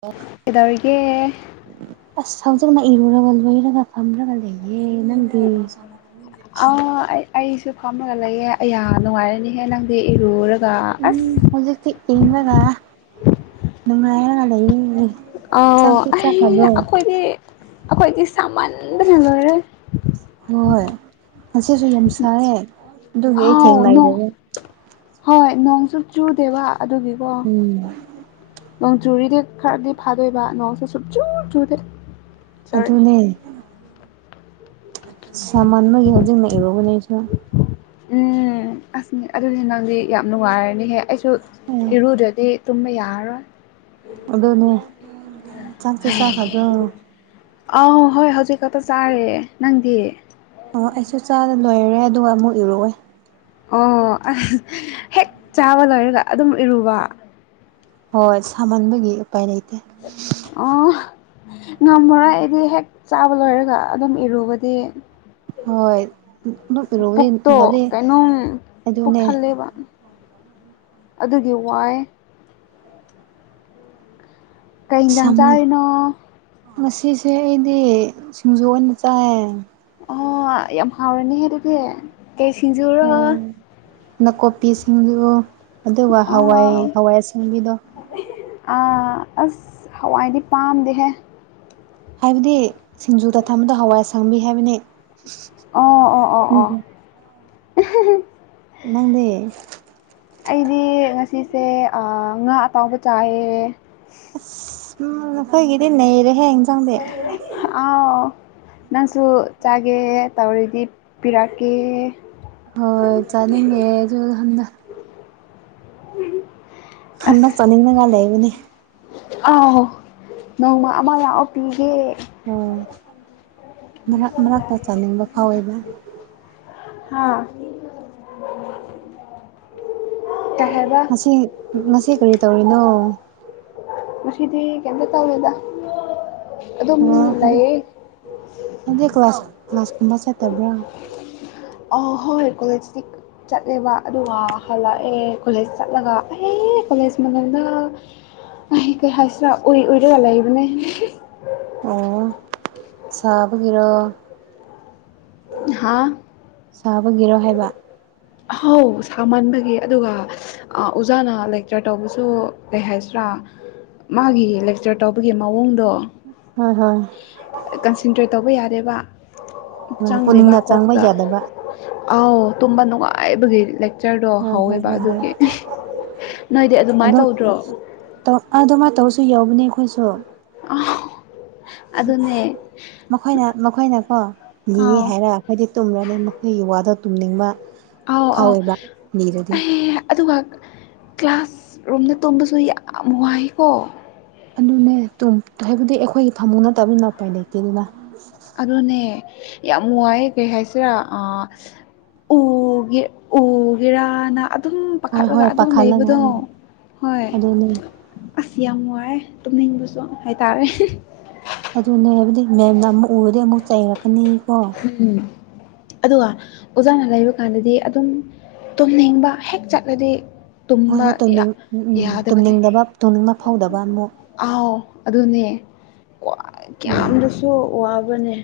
[unintelligible] ꯀꯩꯗꯧꯔꯤꯒꯦ ꯑꯁ ꯍꯧꯖꯤꯛꯅ ꯏꯔꯨꯨꯔꯒ ꯂꯣꯏꯔꯒ ꯐꯝꯔꯒ ꯂꯩꯌꯦ ꯅꯪꯗꯤ ꯑ ꯑꯩ ꯑꯩꯁꯨ ꯐꯝꯃꯒ ꯂꯩꯌꯦ ꯑꯩꯌꯥ ꯅꯨꯡꯉꯥꯏꯔꯅꯤꯍꯦ ꯅꯪꯗꯤ ꯏꯔꯨꯔꯒ ꯎꯝ ꯑꯁ ꯍꯧꯖꯤꯛꯇꯤ ꯏꯪꯉꯒ ꯅꯨꯡꯉꯥꯏꯔꯅ ꯂꯩꯔꯤ [unintelligible] ꯑ ꯑꯩ ꯑꯈꯣꯏꯗꯤ ꯑꯈꯣꯏꯗꯤ ꯁꯥꯃꯟꯗꯅ ꯂꯣꯏꯔꯦ ꯍꯣꯏ ꯉꯁꯨ ꯌꯥꯝ ꯁꯥꯏꯦ ꯑꯗꯨꯒꯤ ꯑꯩ ꯑꯥꯎ ꯅꯣꯡ ꯊꯦꯡꯅꯏꯗꯅꯦ ꯍꯣꯏ ꯅꯣꯡꯁꯨ ꯆꯨꯗꯦꯕ ꯑꯗꯨꯒꯤꯀꯣ ꯎꯝ ꯅꯣꯡ ꯆꯨꯔꯤꯗꯤ ꯈꯔꯗꯤ ꯐꯥꯗꯣꯏꯕ ꯅꯣꯡꯁꯨꯦ ꯁꯨꯞ ꯆꯨ ꯆꯨꯗꯦ ꯁꯣꯔꯤ ꯑꯗꯨꯅꯦ ꯁꯥꯃꯟꯕꯒꯤ ꯍꯧꯖꯤꯛꯅ ꯏꯔꯨꯕꯅꯦꯁꯨ ꯎꯝ ꯑꯁꯅꯤ ꯑꯗꯨꯅꯤ ꯅꯪꯗꯤ ꯌꯥꯝ ꯅꯨꯡꯉꯥꯏꯔꯅꯤꯍꯦ ꯑꯩꯁꯨ ꯑꯦ ꯏꯔꯗꯗꯤ ꯇꯨꯝꯃ ꯌꯥꯔꯣ ꯑꯗꯨꯗꯣꯅꯦ ꯆꯪꯁ ꯆ ꯈꯖ ꯑꯥꯎ ꯍꯣꯏ ꯍꯧꯖꯤꯛ ꯈꯛꯇ ꯆꯥꯔꯦ ꯅꯪꯗꯤ ꯑꯣ ꯑꯩꯁꯨ ꯆꯥꯗ ꯂꯣꯏꯔꯦ ꯑꯗꯨꯒ ꯑꯃꯨꯛ ꯏꯔꯣꯏ ꯑꯣ ꯑꯁ ꯍꯦꯛ ꯆꯥꯕ ꯂꯣꯏꯔꯒ ꯑꯗꯨꯝ ꯏꯔꯨꯕ ꯍꯣꯏ ꯁꯥꯃꯟꯕꯒꯤ ꯎꯄꯥꯏ ꯂꯩꯇꯦ ꯑ [unintelligible] ꯉꯝꯃꯔꯣ ꯑꯩꯗꯤ ꯍꯦꯛ ꯆꯥꯕ ꯂꯣꯏꯔꯒ ꯑꯗꯨꯝ ꯏꯔꯨꯕꯗꯤ ꯍꯣꯏ ꯑꯗꯨꯝ ꯏꯔꯨꯕꯗꯤ ꯄꯨꯛꯇꯣ ꯍꯥꯏꯕꯗꯤ ꯀꯩꯅꯣꯝ ꯄꯨꯛ ꯑꯗꯨꯅꯦ ꯊꯜꯂꯦꯕ ꯑꯗꯨꯒꯤ ꯋꯥꯏ ꯀꯩ ꯌꯤꯟꯖꯥꯡ ꯁꯥꯃꯟ ꯆꯥꯔꯤꯅꯣ ꯉꯁꯤꯁꯦ ꯑꯩꯗꯤ ꯁꯤꯡꯖꯨ ꯑꯣꯏꯅ ꯆꯥꯏ ꯑꯣ ꯌꯥꯝ ꯍꯥꯎꯔꯅꯤ ꯍꯥꯏꯦ ꯑꯗꯨꯗꯤ ꯀ ꯐꯤꯖꯣꯔ ꯑꯣ ꯅꯥꯀꯨꯞꯄꯤꯁꯤꯡꯗꯨ ꯑꯗꯨꯒ ꯍꯋꯥꯏ ꯑꯣ ꯍꯋꯥꯏ ꯑꯁꯪꯕꯤꯗꯣ ꯑꯁ ꯍꯋꯥꯏꯗꯤ ꯄꯥꯝꯗꯦꯍꯦ ꯍꯥꯏꯕꯗꯤ ꯁꯤꯡꯖꯨꯗ ꯊꯕꯗꯣ ꯍꯋꯥꯏ ꯑꯁꯪꯕꯤ ꯍꯥꯏꯕꯅꯤ ꯑꯣ ꯑꯣ ꯑꯣ ꯎꯝ ꯑꯣ ꯅꯪꯗꯤ ꯑꯩꯗꯤ ꯉꯁꯤꯁꯦ ꯉꯥ ꯑꯇꯥꯎꯕ ꯆꯥꯏꯌꯦ ꯑꯁ ꯎꯝ ꯅꯈꯣꯏꯒꯤꯗꯤ ꯅꯩꯔꯦꯍꯦ ꯌꯦꯟꯖꯥꯡꯗꯤ ꯑꯥꯎ ꯅꯪꯁꯨ ꯆꯥꯒꯦ ꯇꯧꯔꯤꯗꯤ ꯄꯤꯔꯛꯀꯦ ꯍꯣꯏ ꯆꯥꯅꯤꯡꯉꯦ ꯑꯗꯨ ꯍꯟꯗ ꯍꯟꯅꯛ ꯆꯥꯅꯤꯡꯅꯉꯥꯏ ꯂꯩꯕꯅꯦ ꯑ ꯅꯣꯡꯃ ꯑꯃ ꯌꯥꯥꯛꯑꯣ ꯄꯤꯒꯦ ꯑꯣ ꯃꯔꯛ ꯃꯔꯛꯇ ꯆꯥꯅꯤꯡꯕ ꯐꯥꯎꯋꯦꯕ ꯇ ꯁꯤ ꯃꯁꯤ ꯀꯔꯤ ꯇꯧꯔꯤꯅꯣ ꯃꯁꯤꯁꯤꯗꯤ ꯀꯗ ꯇꯗ ꯑꯗꯨꯝ ꯑꯣ ꯍꯧꯖꯤꯛ ꯂꯩꯌꯦ ꯍꯧꯖꯤꯛ ꯀ꯭ꯂꯥꯁ ꯀ꯭ꯂꯥꯁꯀꯨꯝꯕ ꯆꯠꯇꯕ꯭ꯔꯥ ꯑ ꯍꯣꯏ ꯀꯂꯦꯖ ꯆꯠꯂꯦꯕ ꯑꯗꯨꯒ ꯍꯜꯂꯛꯑꯦ ꯀꯣꯂꯦꯖ ꯆꯠꯂꯒ ꯑꯦ ꯀꯣꯂꯦꯖ ꯃꯃꯜꯗ ꯀꯩ ꯍꯥꯏꯁꯤꯔꯥ ꯑꯣꯏꯔꯒ ꯂꯩꯏꯕꯅꯦ ꯑꯣ ꯁꯥꯕꯒꯤꯔꯣ ꯍꯥ ꯁꯥꯕꯒꯤꯔꯣ ꯍꯥꯏꯕ ꯑꯍꯥꯎ ꯁꯥꯃꯟꯕꯒꯤ ꯑꯗꯨꯒ ꯑꯣꯖꯥꯅ ꯂꯦꯛꯆꯔ ꯇꯧꯕꯁꯨ ꯀꯩ ꯍꯥꯏꯁꯤ꯭ꯔꯥ ꯃꯥꯒꯤ ꯂꯦꯛꯆꯔ ꯇꯧꯕꯒꯤ ꯃꯑꯣꯡꯗꯣ ꯍꯣꯏ ꯍꯣꯏ ꯀꯟꯁꯦꯟꯇ꯭ꯔꯦꯠ ꯇꯧꯕ ꯌꯥꯔꯦꯕ ꯍꯣꯏ ꯆꯪꯗꯦꯕ ꯄꯨꯛꯅꯤꯡꯅ ꯆꯪꯕ ꯀꯣꯛꯇ ꯌꯥꯗꯕ ꯑꯥꯎ ꯇꯨꯝꯕ ꯅꯨꯡꯉꯥꯏꯕꯒꯤ ꯐꯛꯆꯔꯗꯣ ꯍꯣꯏ ꯍꯣꯏ ꯍꯧꯋꯦꯕ ꯍꯣꯏ ꯍꯣꯏ ꯑꯗꯨꯒꯤ ꯅꯣꯏꯗꯤ ꯑꯗꯨꯃꯥꯏꯅ ꯇꯧꯗ꯭ꯔꯣ ꯧ ꯑꯥꯗ ꯃꯥ ꯇꯧꯔꯁꯨ ꯌꯥꯎꯕꯅꯦ ꯑꯩꯈꯣꯏꯁꯨ ꯑ ꯃꯈꯣꯏꯅ ꯃꯈꯣꯏꯅꯀꯣ ꯂꯤꯌꯦ ꯑꯥꯎ ꯍꯥꯏꯔ ꯍꯥꯏꯗꯤ ꯇꯨꯝꯔꯅꯤ ꯃꯈꯣꯏꯒꯤ ꯋꯥꯗ ꯇꯨꯝꯅꯤꯡꯕ ꯑꯥꯎ ꯑꯥꯎ ꯐꯥꯎꯋꯦꯕ ꯂꯤꯔꯗꯤ ꯑꯗꯨꯒ ꯀ꯭ꯂꯥꯁ ꯔꯣꯝꯗ ꯇꯣꯝꯕꯁꯨ ꯌꯥꯝ ꯋꯥꯏꯀꯣ ꯑꯗꯨꯅꯦ ꯍꯥꯏꯕꯗꯤ ꯑꯩꯈꯣꯏꯒꯤ ꯊꯃꯨꯡ ꯅꯠꯇꯕꯅꯤꯅ ꯎꯄꯥꯏ ꯂꯩꯇꯦ ꯑꯗꯨꯅ ꯑꯗꯨꯅꯦ ꯌꯥꯝ ꯋꯥꯏꯑꯦ ꯀꯩ ꯍꯥꯏꯁꯤꯔꯥ ꯎꯒꯦ ꯎꯒꯦꯔꯥꯅ ꯑꯗꯨꯝ ꯍꯣꯏ ꯄꯥꯈꯠꯂꯒ ꯍꯣꯏ ꯑꯗꯨꯝ ꯄꯥꯈꯠꯂꯒ ꯂꯩꯕꯗꯣ ꯎꯝ ꯍꯣꯏ ꯑꯗꯨꯅꯦ ꯑꯁ ꯌꯥꯝ ꯋꯥꯏꯌꯦ ꯇꯨꯝꯅꯤꯡꯕꯁꯨ ꯍꯥꯏꯇꯥꯔꯦ ꯑꯗꯨꯅꯦ ꯍꯥꯏꯕꯗꯤ ꯃꯦꯝꯅ ꯑꯃꯨꯛ ꯎꯔꯗꯤ ꯑꯃꯨꯛ ꯆꯩꯔꯛꯀꯅꯤ ꯎꯝ ꯑꯗꯨꯒ ꯑꯣꯖꯥꯅ ꯂꯩꯕ ꯀꯥꯟꯗꯗꯤ ꯑꯗꯨꯝ ꯇꯨꯝꯅꯤꯡꯕ ꯍꯦꯛ ꯆꯠꯂꯗꯤ ꯇꯨꯝ ꯍꯣꯏ ꯍꯣꯏ ꯌꯥ ꯇꯨꯝꯅꯤꯡ ꯎꯝ ꯎꯝ ꯌꯥꯗꯕꯅꯦ ꯇꯨꯝꯅꯤꯡꯗꯕ ꯇꯨꯝꯅꯤꯡꯕ ꯐꯥꯎꯗꯕ ꯑꯃꯨꯛ ꯑꯥꯎ ꯑꯗꯨꯅꯦ ꯎꯝ ꯀꯌꯥꯝꯗꯁꯨ ꯋꯥꯕꯅꯦ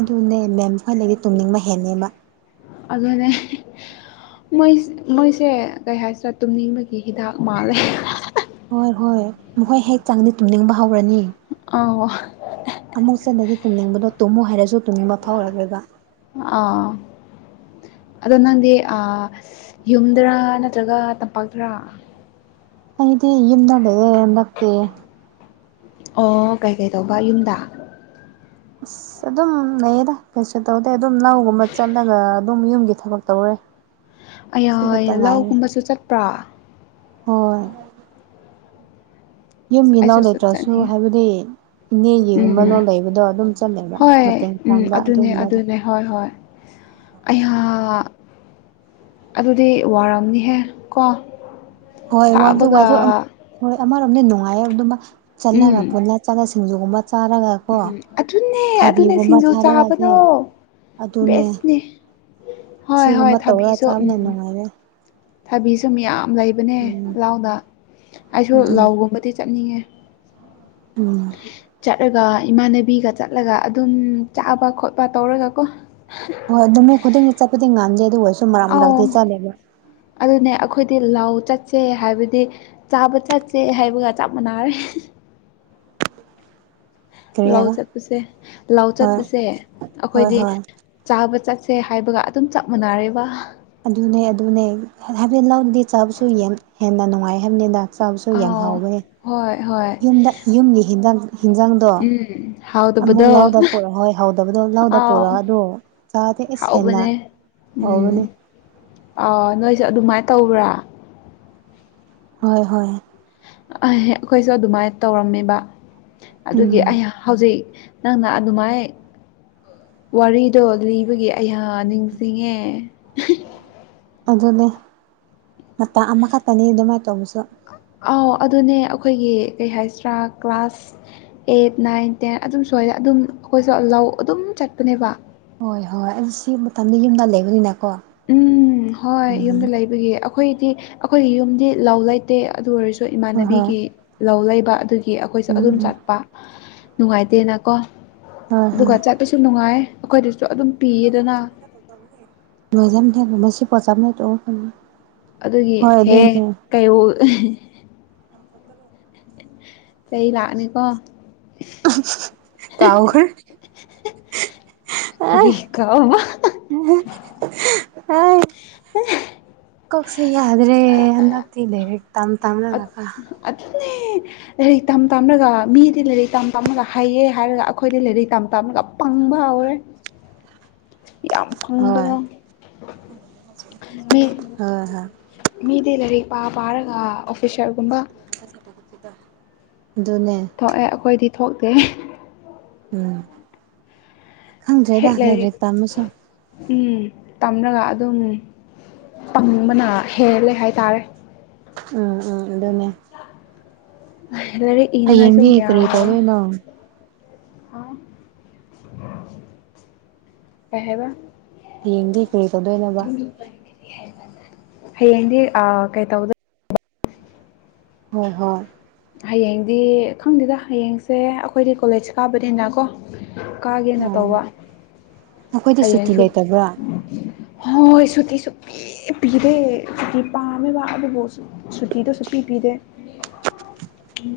ꯑꯗꯨꯅꯦ ꯃꯦꯝ ꯍꯣꯢ ꯂꯩꯗꯤ ꯇꯨꯝꯅꯤꯡꯕ ꯍꯦꯟꯅꯦꯕ ꯑꯗꯨꯅꯦ ꯃꯣꯏ ꯃꯣꯏꯁꯦ ꯀꯩ ꯍꯥꯏꯁꯤꯔꯥ ꯇꯨꯝꯅꯤꯡꯕꯒꯤ ꯍꯤꯗꯥꯛ ꯃꯥꯜꯂꯦ ꯍꯣꯏ ꯍꯣꯏ ꯃꯈꯣꯏ ꯍꯦꯛ ꯆꯥꯡꯗꯤ ꯇꯨꯝꯅꯤꯡꯕ ꯍꯧꯔꯅꯤ ꯑꯥꯎ ꯑꯃꯨꯛ ꯆꯟꯗꯗꯤ ꯇꯨꯝꯅꯤꯡꯕꯗꯣ ꯇꯨꯝꯃꯨ ꯍꯥꯏꯔꯁꯨ ꯇꯨꯝꯅꯤꯡꯕ ꯐꯥꯎꯔꯔꯣꯏꯕ ꯑꯥ ꯑꯗꯣ ꯅꯪꯗꯤ ꯑꯥ ꯌꯨꯝꯗꯔꯥ ꯅꯠꯇ꯭ꯔꯒ ꯇꯝꯄꯥꯛꯇꯔꯥ ꯑꯗꯤ ꯌꯨꯝꯗ ꯂꯩꯌꯦ ꯅꯠꯇꯦ ꯑꯣ ꯀꯩ ꯀꯩ ꯇꯧꯕ ꯌꯨꯝꯗ ꯑꯁ ꯑꯗꯨꯝ ꯂꯩꯌꯦꯗ ꯀꯩꯁꯨ ꯇꯧꯗꯦ ꯑꯗꯨꯝ ꯂꯧꯒꯨꯝꯕ ꯆꯠꯂꯒ ꯑꯗꯨꯝ ꯌꯨꯝꯒꯤ ꯊꯕꯛ ꯇꯧꯔꯦ ꯁꯤ ꯈꯛꯇ ꯑꯌꯥ ꯉꯥꯏꯔꯦ ꯂꯥꯎꯒꯨꯝꯕꯁꯨ ꯆꯠꯄ꯭ꯔꯥ ꯍꯣꯏ ꯌꯨꯝ ꯑꯁ ꯅꯥꯎ ꯑꯩꯁꯨ ꯆꯠ ꯂꯩꯇ꯭ꯔꯁꯨ ꯆꯠꯅꯤꯡꯉꯦ ꯍꯥꯏꯕꯗꯤ ꯏꯅꯦꯒꯤꯒꯨꯝꯕ ꯎꯝ ꯂꯧ ꯂꯩꯕꯗꯣ ꯑꯗꯨꯝ ꯆꯠꯂꯦꯕ ꯍꯣꯏ ꯃꯇꯦꯡ ꯎꯝ ꯄꯥꯡꯕ ꯑꯗꯨꯅꯦ ꯑꯗꯨꯒꯨꯝꯕꯗꯣ ꯑꯗꯨꯅꯦ ꯍꯣꯏ ꯍꯣꯏ ꯑꯩꯌꯥ ꯑꯗꯨꯗꯤ ꯋꯥꯔꯝꯅꯤꯍꯦ ꯀꯣ ꯍꯣꯏ [unintelligible] ꯁꯥꯕꯒ ꯍꯣꯏ ꯑꯃꯔꯣꯝꯗ ꯅꯨꯡꯉꯥꯏꯔ ꯑꯗꯨꯃ ꯎꯝ ꯆꯠꯂꯒ ꯄꯨꯜꯂ ꯆꯠꯂꯒ ꯁꯤꯡꯖꯨꯒꯨꯝꯕ ꯆꯥꯔꯒ ꯀꯣ ꯎꯝ ꯑꯗꯨꯅꯦ ꯑꯗꯨꯅꯦ ꯈꯥꯕꯤꯒꯨꯝꯕ ꯁꯤꯡꯖꯨ ꯊꯥꯔꯒꯁꯦ ꯆꯥꯕꯗꯣ ꯑꯗꯨꯅꯦ ꯕꯦꯁꯅꯦ ꯍꯣꯏ ꯍꯣꯏ ꯑꯁꯤꯒꯨꯝꯕ ꯇꯧꯔ ꯆꯥꯕꯅꯅ ꯅꯨꯡꯉꯥꯏꯔꯦ ꯊꯕꯤ ꯁꯧ ꯃꯌꯥꯝ ꯂꯩꯕꯅꯦ ꯎꯝ ꯂꯥꯎꯗ ꯑꯩꯁꯨ ꯑꯗꯨ ꯂꯥꯎꯒꯨꯝꯕꯗꯤ ꯆꯠꯅꯤꯡꯉꯦ ꯎꯝ ꯆꯠꯂꯒꯔ ꯏꯃꯥꯟꯅꯕꯤꯒ ꯆꯠꯂꯒ ꯑꯗꯨꯝ ꯆꯥꯕ ꯈꯣꯠꯄ ꯇꯧꯔꯒꯀꯣ ꯍꯣꯏ ꯄꯨꯃꯤꯠ ꯈꯨꯗꯤꯡꯒꯤ ꯆꯠꯄꯗꯤ ꯉꯥꯟꯗꯦ ꯑꯗꯨ ꯑꯣꯏꯔꯁꯨ ꯃꯔꯛ ꯑꯧ ꯃꯔꯛꯇꯤ ꯆꯠꯂꯦꯕ ꯑꯗꯨꯅꯦ ꯑꯈꯣꯏꯗꯤ ꯂꯥꯎ ꯆꯠꯁꯦ ꯍꯥꯏꯕꯗꯤ ꯆꯥꯕ ꯆꯠꯆꯦ ꯍꯥꯏꯕꯒ ꯆꯞ ꯃꯥꯟꯅꯔꯦ ꯀꯔꯤ ꯂꯥꯎ ꯍꯥꯏꯕ ꯆꯠꯄꯁꯦ ꯂꯥꯎ ꯍꯣꯏ ꯆꯠꯄꯁꯦ ꯍꯣꯏ ꯑꯩꯈꯣꯏꯗꯤ ꯍꯣꯏ ꯆꯥꯕ ꯆꯠꯁꯦ ꯍꯥꯏꯕꯒ ꯑꯗꯨꯝ ꯆꯞ ꯃꯥꯟꯅꯔꯦꯕ ꯑꯗꯨꯅꯦ ꯑꯗꯨꯅꯦ ꯍꯥꯢꯕꯗꯤ ꯂꯧꯗꯤ ꯆꯥꯕꯁꯨ ꯌꯥꯝ ꯍꯦꯟꯅ ꯅꯨꯡꯉꯥꯏ ꯍꯥꯏꯕꯅꯤꯗ ꯆꯥꯕꯁꯨ ꯌꯥꯝ ꯑꯥꯎ ꯍꯥꯎꯋꯦ ꯍꯣꯏ ꯍꯣꯏ ꯌꯨꯝꯗ ꯌꯨꯝꯒꯤ ꯍꯤꯟꯖꯥꯡ ꯍꯤꯟꯖꯥꯡꯗꯣ ꯎꯝ ꯑꯃꯨꯛ ꯍꯥꯎꯗꯕꯗꯣ ꯂꯧꯗ ꯄꯨꯔꯛ ꯍꯣꯏ ꯍꯧꯗꯕꯗꯣ ꯂꯧꯗ ꯄꯨꯔꯛ ꯑꯥꯎ ꯑꯗꯣ ꯆꯥꯗꯦ ꯑꯦꯁ ꯍꯦꯟꯅ ꯍꯥꯎꯕꯅꯦ ꯍꯧꯕꯅꯦ ꯎꯝ ꯑ ꯅꯣꯏꯁꯨ ꯑꯗꯨꯃꯥꯢ ꯇꯧꯕ꯭ꯔꯥ ꯍꯣꯏ ꯍꯣꯏ ꯑꯩꯈꯣꯏꯁꯨ ꯑꯗꯨꯃꯥ ꯇꯧꯔꯝꯃꯦꯕ ꯑꯗꯨꯒꯤ ꯎꯝ ꯑꯌꯥ ꯍꯧꯖꯤꯛ ꯅꯪꯅ ꯑꯗꯨꯃꯥꯏ ꯋꯥꯔꯤꯗꯣ ꯂꯤꯕꯒꯤ ꯑꯩ ꯅꯤꯡꯁꯤꯡꯉꯦ ꯑꯗꯨꯅꯦ ꯃꯇꯝ ꯑꯃꯈꯛꯇꯅꯤ ꯑꯗꯨꯃꯥꯏ ꯇꯧꯕꯁꯨ ꯑꯥꯎ ꯑꯗꯨꯅꯦ ꯑꯩꯈꯣꯏꯒꯤ ꯀꯩ ꯍꯥꯏꯁꯤꯔꯥ ꯀ꯭ꯂꯥꯁ ꯑꯩꯠ ꯅꯥꯏꯟ ꯇꯦꯟ ꯑꯗꯨꯝ ꯁ꯭ꯋꯥꯗ ꯑꯗꯨꯝ ꯑꯩꯈꯣꯏꯁꯨ ꯂꯧ ꯑꯗꯨꯝ ꯆꯠꯄꯅꯦꯕ ꯍꯣꯏ ꯍꯣꯏ ꯑꯗꯨ ꯁꯤ ꯃꯇꯝꯗ ꯌꯨꯝꯗ ꯂꯩꯕꯅꯤꯅꯀꯣ ꯎꯝ ꯍꯣꯏ ꯎꯝ ꯌꯨꯝꯗ ꯂꯩꯕꯒꯤ ꯑꯩꯈꯣꯏꯗꯤ ꯑꯩꯈꯣꯏꯒꯤ ꯌꯨꯝꯗꯤ ꯂꯥꯎ ꯂꯩꯇꯦ ꯑꯗꯨ ꯑꯣꯏꯔꯁꯨ ꯁꯨ ꯍꯣꯏ ꯍꯣꯏ ꯏꯃꯥꯟꯅꯕꯤꯒꯤ ꯂꯧ ꯂꯩꯕ ꯑꯗꯨꯒꯤ ꯑꯩꯈꯣꯏꯁꯨ ꯎꯝ ꯑꯗꯨꯝ ꯎꯝ ꯆꯠꯄ ꯅꯨꯡꯉꯥꯏꯇꯦꯅꯀꯣ ꯍꯣꯏ ꯑꯗꯨꯒ ꯍꯣꯏ ꯆꯠꯄꯁꯨ ꯅꯨꯡꯉꯥꯏ ꯑꯩꯈꯣꯏꯗꯁꯨ ꯑꯗꯨꯝ ꯄꯤꯌꯦꯗꯅ ꯂꯣꯏꯖꯝ ꯊ ꯃꯁꯤ ꯄꯆꯝꯅ ꯇ ꯑꯗꯨꯒꯤ ꯍꯦ ꯀꯩ ꯑꯦ ꯆꯩ ꯂꯥꯛꯑꯅꯤꯀꯣ ꯀꯥꯎꯈ꯭ꯔꯦ ꯀꯔꯤ ꯀꯥꯎꯕ ꯍ [unintelligible] ꯀꯣꯛꯁꯦ ꯌꯥꯗ꯭ꯔꯦ ꯍꯟꯗꯛꯇꯤ ꯂꯥꯏꯔꯤꯛ ꯇꯝ ꯇꯝꯂꯒꯀ ꯑꯗꯨꯅꯦ ꯂꯥꯏꯔꯤꯛ ꯇꯝ ꯇꯝꯂꯒ ꯃꯤꯗꯤ ꯂꯥꯏꯔꯤꯛ ꯇꯝ ꯇꯝꯃꯒ ꯍꯩꯌꯦ ꯍꯥꯏꯔꯒ ꯑꯩꯈꯣꯏꯗꯤ ꯂꯥꯏꯔꯤꯛ ꯇꯝ ꯇꯝꯂꯒ ꯄꯪꯕ ꯍꯧꯔꯦ ꯌꯥꯝ ꯍꯣꯏ ꯐꯪꯕꯗꯣ ꯃꯤ ꯍꯣꯏ ꯍꯣꯏ ꯃꯤꯗꯤ ꯂꯥꯏꯔꯤꯛ ꯄꯥ ꯄꯥꯔꯒ ꯑꯣꯐꯤꯁꯔꯒꯨꯝꯕ ꯑꯗꯨꯅꯦ ꯊꯣꯛꯑꯦ ꯑꯩꯈꯣꯏꯗꯤ ꯊꯣꯛꯇꯦ ꯎꯝ ꯈꯪꯗ꯭ꯔꯦꯗ ꯍꯦꯛ ꯂꯥꯏꯔꯤꯛ ꯗꯥꯔꯤꯛ ꯇꯥ ꯑꯃꯁꯨ ꯎꯝ ꯇꯝꯔꯒ ꯑꯗꯨꯝ ꯄꯪꯕꯅ ꯍꯦꯜꯂꯦ ꯍꯥꯏꯇꯥꯔꯦ ꯎꯝ ꯎꯝ ꯑꯗꯨꯅꯦ ꯂꯥꯏꯔꯤꯛ ꯏꯅꯉꯥꯏꯁꯨ ꯍꯌꯦꯡꯗꯤ ꯃꯌꯥꯝ ꯀꯔꯤ ꯇꯧꯗꯣꯏꯅꯣ ꯥꯎ ꯀꯩꯍꯕ ꯍꯌꯦꯡꯗꯤ ꯀꯔꯤ ꯇꯧꯗꯣꯏꯅꯣꯕ ꯍꯌꯦꯡꯗꯤ ꯀꯩ ꯇꯧꯗ ꯍꯣꯏ ꯍꯣꯏ ꯍꯌꯦꯡꯗꯤ ꯈꯪꯗꯦꯗ ꯍꯌꯦꯡꯁꯦ ꯑꯩꯈꯣꯏꯗꯤ ꯀꯣꯂꯦꯖ ꯀꯥꯕꯅꯤꯅ ꯀꯣ ꯀꯥꯒꯦꯅ ꯎꯝ ꯇꯧꯕ ꯑꯩꯈꯣꯏꯗꯤ ꯍꯥꯏ ꯁꯨꯇꯤ ꯍꯥꯏꯁꯨ ꯂꯩꯇꯕ꯭ꯔꯥ ꯍꯣꯏ ꯁꯨꯇꯤꯁꯨ ꯄꯤꯗꯦ ꯁꯨꯇꯤ ꯄꯥꯝꯃꯤꯕ ꯑꯗꯨꯕꯨ ꯁꯨꯇꯤꯗꯨꯁꯨ ꯄꯤꯕꯤꯗꯦ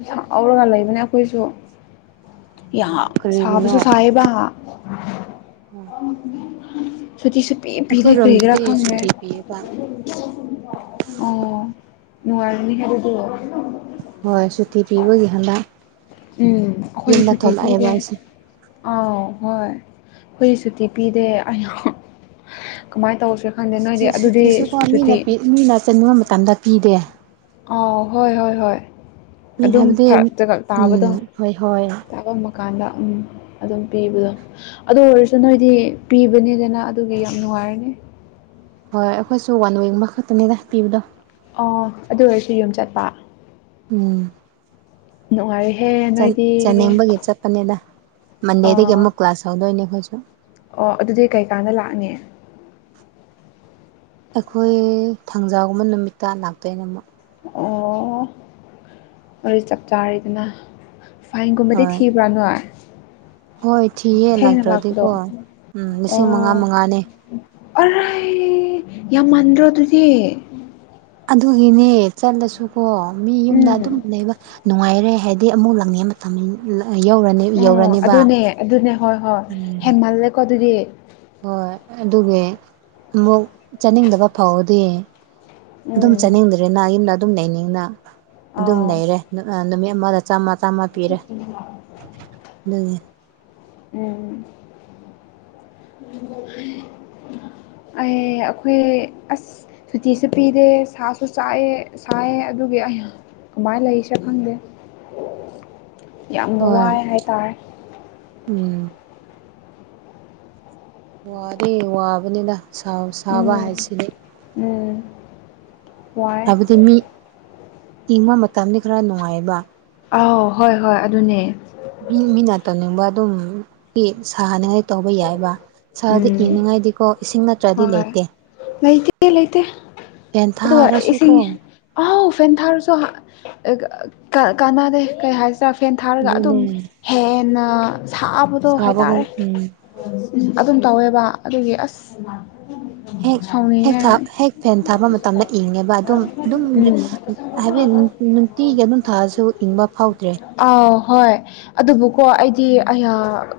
ꯁꯥꯎꯔꯒ ꯂꯩꯕꯅꯦ ꯑꯩꯈꯣꯏꯁꯨ ꯌꯥꯝ ꯁꯥꯕꯁꯨ ꯁꯥꯏꯌꯦꯕ ꯎꯝ ꯁꯨꯇꯤ ꯁꯨ ꯄꯤꯗꯦ ꯄꯤꯒꯦꯔ ꯑꯩꯈꯣꯏꯔꯣꯝꯗꯗꯤ ꯈꯪꯗꯦ ꯁꯨꯇꯤ ꯄꯤꯌꯦꯕ ꯑꯣ ꯅꯨꯡꯉꯤꯏꯔꯅꯤꯍꯦ ꯗꯨꯗꯤ ꯍꯣꯏ ꯁꯨꯇꯤ ꯄꯤꯕꯒꯤ ꯍꯟꯗꯛ ꯎꯝ ꯑꯩꯈꯣꯏꯗꯤ ꯌꯨꯝꯗ ꯁꯨꯇꯤ ꯊꯣꯛꯂꯛꯑꯦꯕ ꯄꯤꯗꯦ ꯑꯩꯁꯦ ꯑꯥꯎ ꯍꯣꯏ ꯑꯩꯈꯣꯏ ꯁꯨꯇꯤ ꯄꯤꯗꯦ ꯑꯩ ꯀꯃꯥꯏꯅ ꯇꯧꯁꯦ ꯁꯨꯇꯤꯁꯨꯀꯣ ꯃꯤꯅ ꯃꯤꯅ ꯆꯟꯅꯤꯡꯕ ꯃꯇꯝꯗ ꯄꯤꯗꯦ ꯑꯥꯎ ꯍꯣꯏ ꯍꯣꯏ ꯍꯣꯏ ꯃꯤ ꯑꯗꯨꯝ ꯍꯥꯏꯕꯗꯤ ꯐꯔꯛꯖꯒ ꯎꯝ ꯍꯣꯏ ꯍꯣꯏ ꯇꯥꯕꯗꯣꯥꯐꯝ ꯀꯥꯟꯗ ꯎꯝ ꯑꯗꯨꯝ ꯄꯤꯕꯗꯣ ꯑꯗꯨ ꯑꯣꯏꯔꯁꯨ ꯅꯣꯏꯗꯤ ꯄꯤꯕꯅꯤꯗꯅ ꯑꯗꯨꯒ ꯌꯥꯝ ꯅꯨꯡꯉꯥꯏꯔꯅꯤ ꯍꯣꯏ ꯑꯩꯈꯣꯏꯁꯨ ꯋꯥꯟ ꯋꯤꯛ ꯃꯈꯛꯇꯅꯤꯗ ꯄꯤꯕꯗꯣ ꯑꯣ ꯑꯗꯨ ꯑꯣꯏꯔꯁꯨ ꯌꯨꯝ ꯆꯠꯄ ꯎꯝ ꯅꯨꯡꯉꯥꯏꯍꯦ ꯆꯥꯅꯤꯡꯕꯒꯤ ꯆꯠꯄꯅꯤꯗ ꯃꯟꯗꯦꯗꯒꯤ ꯑꯣ ꯑꯃꯨꯛ ꯀ꯭ꯂꯥꯁ ꯍꯧꯗꯣꯏꯅꯦ ꯑꯩꯈꯣꯏꯁꯨ ꯑꯣ ꯑꯗꯨꯗꯤ ꯀꯩꯀꯥꯟꯗ ꯂꯥꯛꯅꯤ ꯑꯩꯈꯣꯏ ꯊꯥꯡꯖꯥꯒꯨꯝꯕ ꯅꯨꯃꯤꯠꯇ ꯂꯥꯛꯇꯣꯏꯅ ꯑꯃꯨꯛ ꯑꯣ ꯋꯥꯔꯤ ꯆꯞ ꯆꯥꯔꯤꯗꯅ ꯐꯥꯏꯟꯒꯨꯝꯕꯗꯤ ꯍꯣꯏ ꯊꯤꯕ꯭ꯔꯥ ꯅꯣꯏ ꯍꯣꯏ ꯊꯤꯌꯦ ꯊꯥꯠꯅꯥ ꯂꯛꯄꯗ ꯂꯥꯛꯇ꯭ꯔꯗꯤꯀꯣ ꯎꯝ ꯂꯤꯁꯤꯡ ꯃꯉꯥ ꯑꯣ ꯃꯉꯥꯅꯦ ꯑꯔꯥꯏ ꯌꯥꯝ ꯃꯥꯟꯗ꯭ꯔꯣ ꯑꯗꯨꯗꯤ ꯑꯗꯨꯒꯤꯅꯦ ꯆꯠꯂꯁꯨꯀꯣ ꯃꯤ ꯌꯨꯝꯗ ꯑꯗꯨꯝ ꯎꯝ ꯂꯩꯕ ꯅꯨꯡꯉꯥꯏꯔꯦ ꯍꯥꯏꯗꯤ ꯑꯃꯨꯛ ꯂꯪꯅꯤꯡ ꯃꯇꯝ ꯌꯧꯔꯅꯤ ꯎ ꯌꯧꯔꯅꯤꯕ ꯑꯗꯨꯅꯦ ꯑꯗꯨꯅꯦ ꯍꯣꯏ ꯍꯣꯏ ꯎꯝ ꯍꯦꯟꯃꯜꯂꯦꯀꯣ ꯑꯗꯨꯗꯤ ꯍꯣꯏ ꯑꯗꯨꯒꯤ ꯑꯃꯨꯛ ꯆꯥꯅꯤꯡꯗꯕ ꯐꯥꯎꯕꯗꯤ ꯑꯗꯨꯝ ꯎꯝ ꯆꯥꯅꯤꯡꯗ꯭ꯔꯦꯅ ꯌꯨꯝꯗ ꯑꯗꯨꯝ ꯂꯩꯅꯤꯡꯅ ꯑꯗꯨꯝ ꯑꯥꯎ ꯂꯩꯔꯦ ꯅꯨꯃꯤꯠ ꯑꯃꯗ ꯆꯥꯝꯃ ꯆꯥꯝꯃ ꯄꯤꯔꯦ ꯑꯗꯨꯅꯦ ꯎꯝ ꯑꯩ ꯑꯩꯈꯣꯏ ꯑꯁ ꯁꯨꯇꯤꯁꯨ ꯄꯤꯗꯦ ꯁꯥꯁꯨ ꯆꯥꯛꯑꯦ ꯁꯥꯏꯑꯦ ꯑꯗꯨꯒꯤ ꯀꯃꯥꯏꯅ ꯂꯩꯁꯦ ꯈꯪꯗꯦ ꯌꯥꯝꯅ ꯍꯣꯏ ꯋꯥꯏ ꯍꯥꯏꯇꯥꯔꯦ ꯎꯝ ꯋꯥꯔ ꯋꯥꯕꯅꯤꯅ ꯁꯥꯕ ꯎꯝ ꯍꯥꯏꯁꯤꯗꯤ ꯎꯝ ꯋꯥꯏ ꯍꯥꯏꯕꯗꯤ ꯃꯤ ꯏꯪꯕ ꯃꯇꯝꯗ ꯈꯔ ꯅꯨꯡꯉꯥꯏꯕ ꯑꯥꯎ ꯍꯣꯏ ꯍꯣꯏ ꯑꯗꯨꯅꯦ ꯃꯤ ꯃꯤꯅꯥ ꯇꯧꯅꯤꯡꯕ ꯑꯗꯨꯝ ꯁꯥꯍꯟꯅꯤꯡꯉꯥꯏ ꯇꯧꯕ ꯌꯥꯏꯕ ꯁꯥꯗꯤ ꯎꯝ ꯏꯪꯅꯤꯡꯉꯥꯏꯗꯤꯀꯣ ꯏꯁꯤꯡ ꯅꯠꯇ꯭ꯔꯗꯤ ꯍꯣꯏ ꯂꯩꯇꯦ ꯂꯩꯇꯦ ꯂꯩꯇꯦ ꯐꯦꯟ ꯑꯗꯨꯒ ꯊꯥꯔꯁꯨꯀꯣ ꯏꯁꯤꯡ ꯑ ꯎ ꯐꯦꯟ ꯊꯥꯔꯁꯨ ꯀꯥꯟꯅꯗꯦ ꯀꯩ ꯍꯥꯏ ꯆꯔ ꯐꯦꯟ ꯊꯥꯔꯒ ꯑꯗꯨꯝ ꯑꯗꯨꯅꯦ ꯍꯦꯟꯅ ꯁꯥꯕꯗꯣ ꯁꯥꯕꯒ ꯍꯥꯏꯇꯥꯔꯦ ꯎꯝ ꯑꯗꯨꯝ ꯇꯧꯋꯦꯕ ꯑꯗꯨꯒꯤ ꯑꯁ ꯍꯦꯛ ꯍꯦꯛ ꯁꯥꯎꯅꯤꯡꯉꯦ ꯍꯦꯛ ꯐꯦꯟ ꯊꯥꯕ ꯃꯇꯝꯗ ꯏꯪꯉꯦꯕ ꯑꯗꯨꯝ ꯑꯗꯨꯝ ꯎꯝ ꯍꯥꯏꯕꯗꯤ ꯅꯨꯡꯇꯤꯒꯤ ꯑꯗꯨꯝ ꯊꯥꯑꯁꯨ ꯏꯪꯕ ꯐꯥꯎꯗ꯭ꯔꯦ ꯑꯥꯎ ꯍꯣꯏ ꯑꯗꯨꯕꯨꯀꯣ ꯑꯩꯗꯤ ꯑꯩ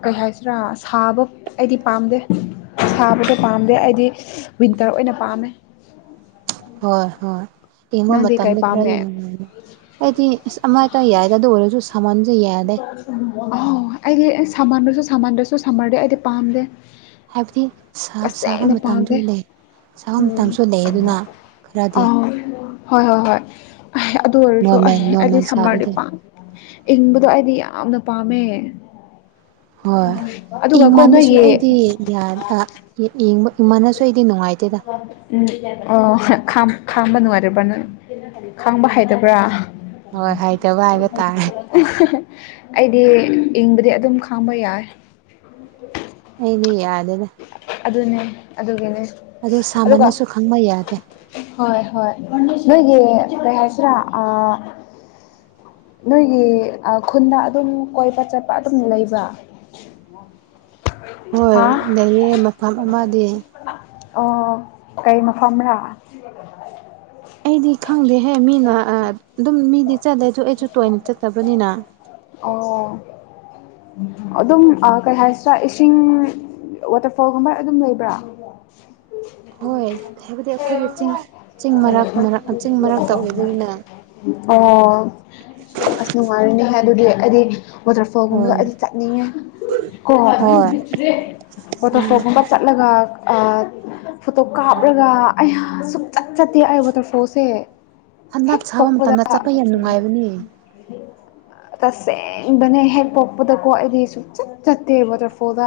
ꯀꯩ ꯍꯥꯏꯁꯤꯔꯥ ꯁꯥꯕ ꯑꯩꯗꯤ ꯄꯥꯝꯗꯦ ꯁꯥꯕꯗ ꯄꯥꯝꯗꯦ ꯑꯩꯗꯤ ꯋꯤꯟꯇꯔ ꯑꯣꯏꯅ ꯄꯥꯝꯃꯦ ꯍꯣꯏ ꯍꯣꯏ ꯏꯃ ꯅꯪꯗꯤ ꯀꯩ ꯃꯇꯝꯥꯡꯗ ꯄꯥꯝꯃꯦ ꯈꯔꯗꯤꯅ ꯑꯩꯗꯤ ꯑꯁ ꯑꯃꯇꯥ ꯌꯥꯏꯗ ꯑꯗꯨ ꯑꯣꯏꯔꯁꯨ ꯁꯥꯃꯟꯁꯦ ꯌꯥꯂꯦ ꯑ ꯑꯩꯗꯤ ꯁꯃꯟꯕꯁꯨ ꯁꯝꯃꯟꯗꯁꯨ ꯁꯝꯃꯔꯗꯤꯦ ꯑꯩꯗꯤ ꯄꯥꯝꯗꯦ ꯍꯥꯏꯕꯗꯤ ꯁꯥꯕ ꯇꯁꯦꯡꯅ ꯄꯥꯝꯗꯦ ꯃꯇꯝꯗꯨꯅꯦ ꯎꯝ ꯑ ꯈꯔꯗꯤ ꯍꯣꯏ ꯍꯣꯏ ꯍꯣꯏ ꯑꯗꯨ ꯑꯣꯏꯔꯁꯨ ꯅꯣꯔꯃꯦꯜ ꯑꯩ ꯑꯩꯗꯤ ꯅꯣꯔꯃꯦꯜ ꯁꯝꯃꯔꯗꯤ ꯁꯥꯕꯗꯣ ꯄꯥꯝꯪ ꯑꯗ ꯑꯩꯗꯤ ꯌꯥꯝꯅ ꯄꯥꯝꯃꯦ ꯍꯣꯏ ꯑꯗꯨꯒ ꯀꯣ ꯏꯃꯥꯟꯗꯁꯨ ꯅꯣꯏꯒꯤ ꯑꯩꯗꯤ ꯌꯦꯡꯕ ꯏꯃꯅꯁꯨ ꯑꯩꯗꯤ ꯅꯨꯡꯉꯥꯏꯇꯦꯗ ꯎꯝ ꯑꯣ ꯈꯥꯡꯕ ꯅꯨꯡꯉꯥꯏꯇꯕ꯭ꯔꯥ ꯅꯪ ꯈꯥꯡꯕ ꯍꯥꯏꯩꯗꯕ꯭ꯔꯥ ꯍꯣꯏ ꯍꯥꯏꯇꯕ ꯍꯥꯏꯕ ꯇꯥꯔꯦ ꯑꯩꯗꯤ ꯏꯪꯕꯗꯤ ꯑꯗꯨꯝ ꯈꯥꯡꯕ ꯌꯥꯏ ꯑꯅꯦ ꯌꯥꯔꯅꯦ ꯑꯗꯨꯅꯦ ꯑꯗꯨꯒꯤꯅꯦ ꯑꯗꯣ ꯑꯗꯨꯒ ꯁꯥꯃꯟꯅꯁꯨ ꯈꯪꯕ ꯌꯥꯗꯦ [inaudible] ꯍꯣꯏ ꯍꯣꯏ ꯅꯣꯏꯒꯤ ꯀꯩ ꯍꯥꯏꯁꯤꯔꯥ ꯅꯣꯏꯒꯤ ꯈꯨꯟꯗ ꯑꯗꯨꯝ ꯀꯣꯏꯕ ꯆꯠꯄ ꯑꯗꯨꯝ ꯂꯩꯕ꯭ꯔ ꯍꯣꯏ ꯍꯥ ꯂꯩꯌꯦ ꯃꯐꯝ ꯑꯃꯗꯤ [unintelligible] [inaudible] ꯑꯣ ꯀꯩ ꯃꯐꯝꯔꯥ [unintelligible] [inaudible] ꯑꯩꯗꯤ ꯈꯪꯗꯦꯍꯦ ꯃꯤꯅ ꯑꯗꯨꯝ ꯃꯤꯗꯤ ꯆꯠꯂꯦ ꯑꯗꯨ ꯑꯩꯁꯨ ꯇꯣꯏꯅ ꯆꯠꯇꯕꯅꯤꯅ ꯑꯣ ꯑꯗꯨꯝ ꯀꯩ ꯍꯥꯏꯁꯤꯔꯥ ꯏꯁꯤꯡ ꯋꯥꯇꯔꯐꯣꯜꯒꯨꯝꯕ ꯑꯗꯨꯝ ꯂꯩꯕ꯭ꯔꯥ ꯍꯣꯏ ꯍꯥꯏꯕꯗꯤ ꯑꯩꯈꯣꯏꯒꯤ ꯆꯤꯡ [inaudible] ꯕꯨꯅ ꯑꯣ ꯑꯁ ꯅꯨꯡꯉꯥꯏꯔꯤꯅꯦ ꯍꯥꯏ ꯑꯗꯨꯗꯤ ꯑꯩꯗꯤ ꯋꯥꯇꯔꯐꯣꯜꯒꯨꯝꯕꯗ ꯍꯣꯏ ꯑꯩꯗꯤ ꯆꯠꯅꯤꯡꯉꯦ ꯀꯣ ꯍꯣꯏ ꯎꯝ ꯋꯥꯇꯔꯐꯣꯜꯒꯨꯝꯕ ꯆꯠꯂꯒ ꯐꯣꯇꯣ ꯀꯥꯞꯂꯒ ꯑꯩ ꯁꯨꯡꯛꯆꯠ ꯆꯠꯇꯦ ꯑꯩ ꯋꯥꯇꯔꯐꯣꯜꯁꯦ ꯍꯟꯗꯛ ꯍꯦꯛ ꯁꯥꯕ ꯃꯇꯝꯗ ꯆꯠꯄ ꯌꯥꯝ ꯅꯨꯡꯉꯥꯏꯕꯅꯦ ꯍ [inaudible] ꯇꯁꯦꯡꯕꯅꯦ ꯍꯦꯛ ꯄꯣꯛꯄꯗꯀꯣ ꯑꯩꯗꯤ ꯁꯨꯆꯠ ꯆꯠꯇꯦ ꯋꯥꯇꯔꯐꯣꯜꯗ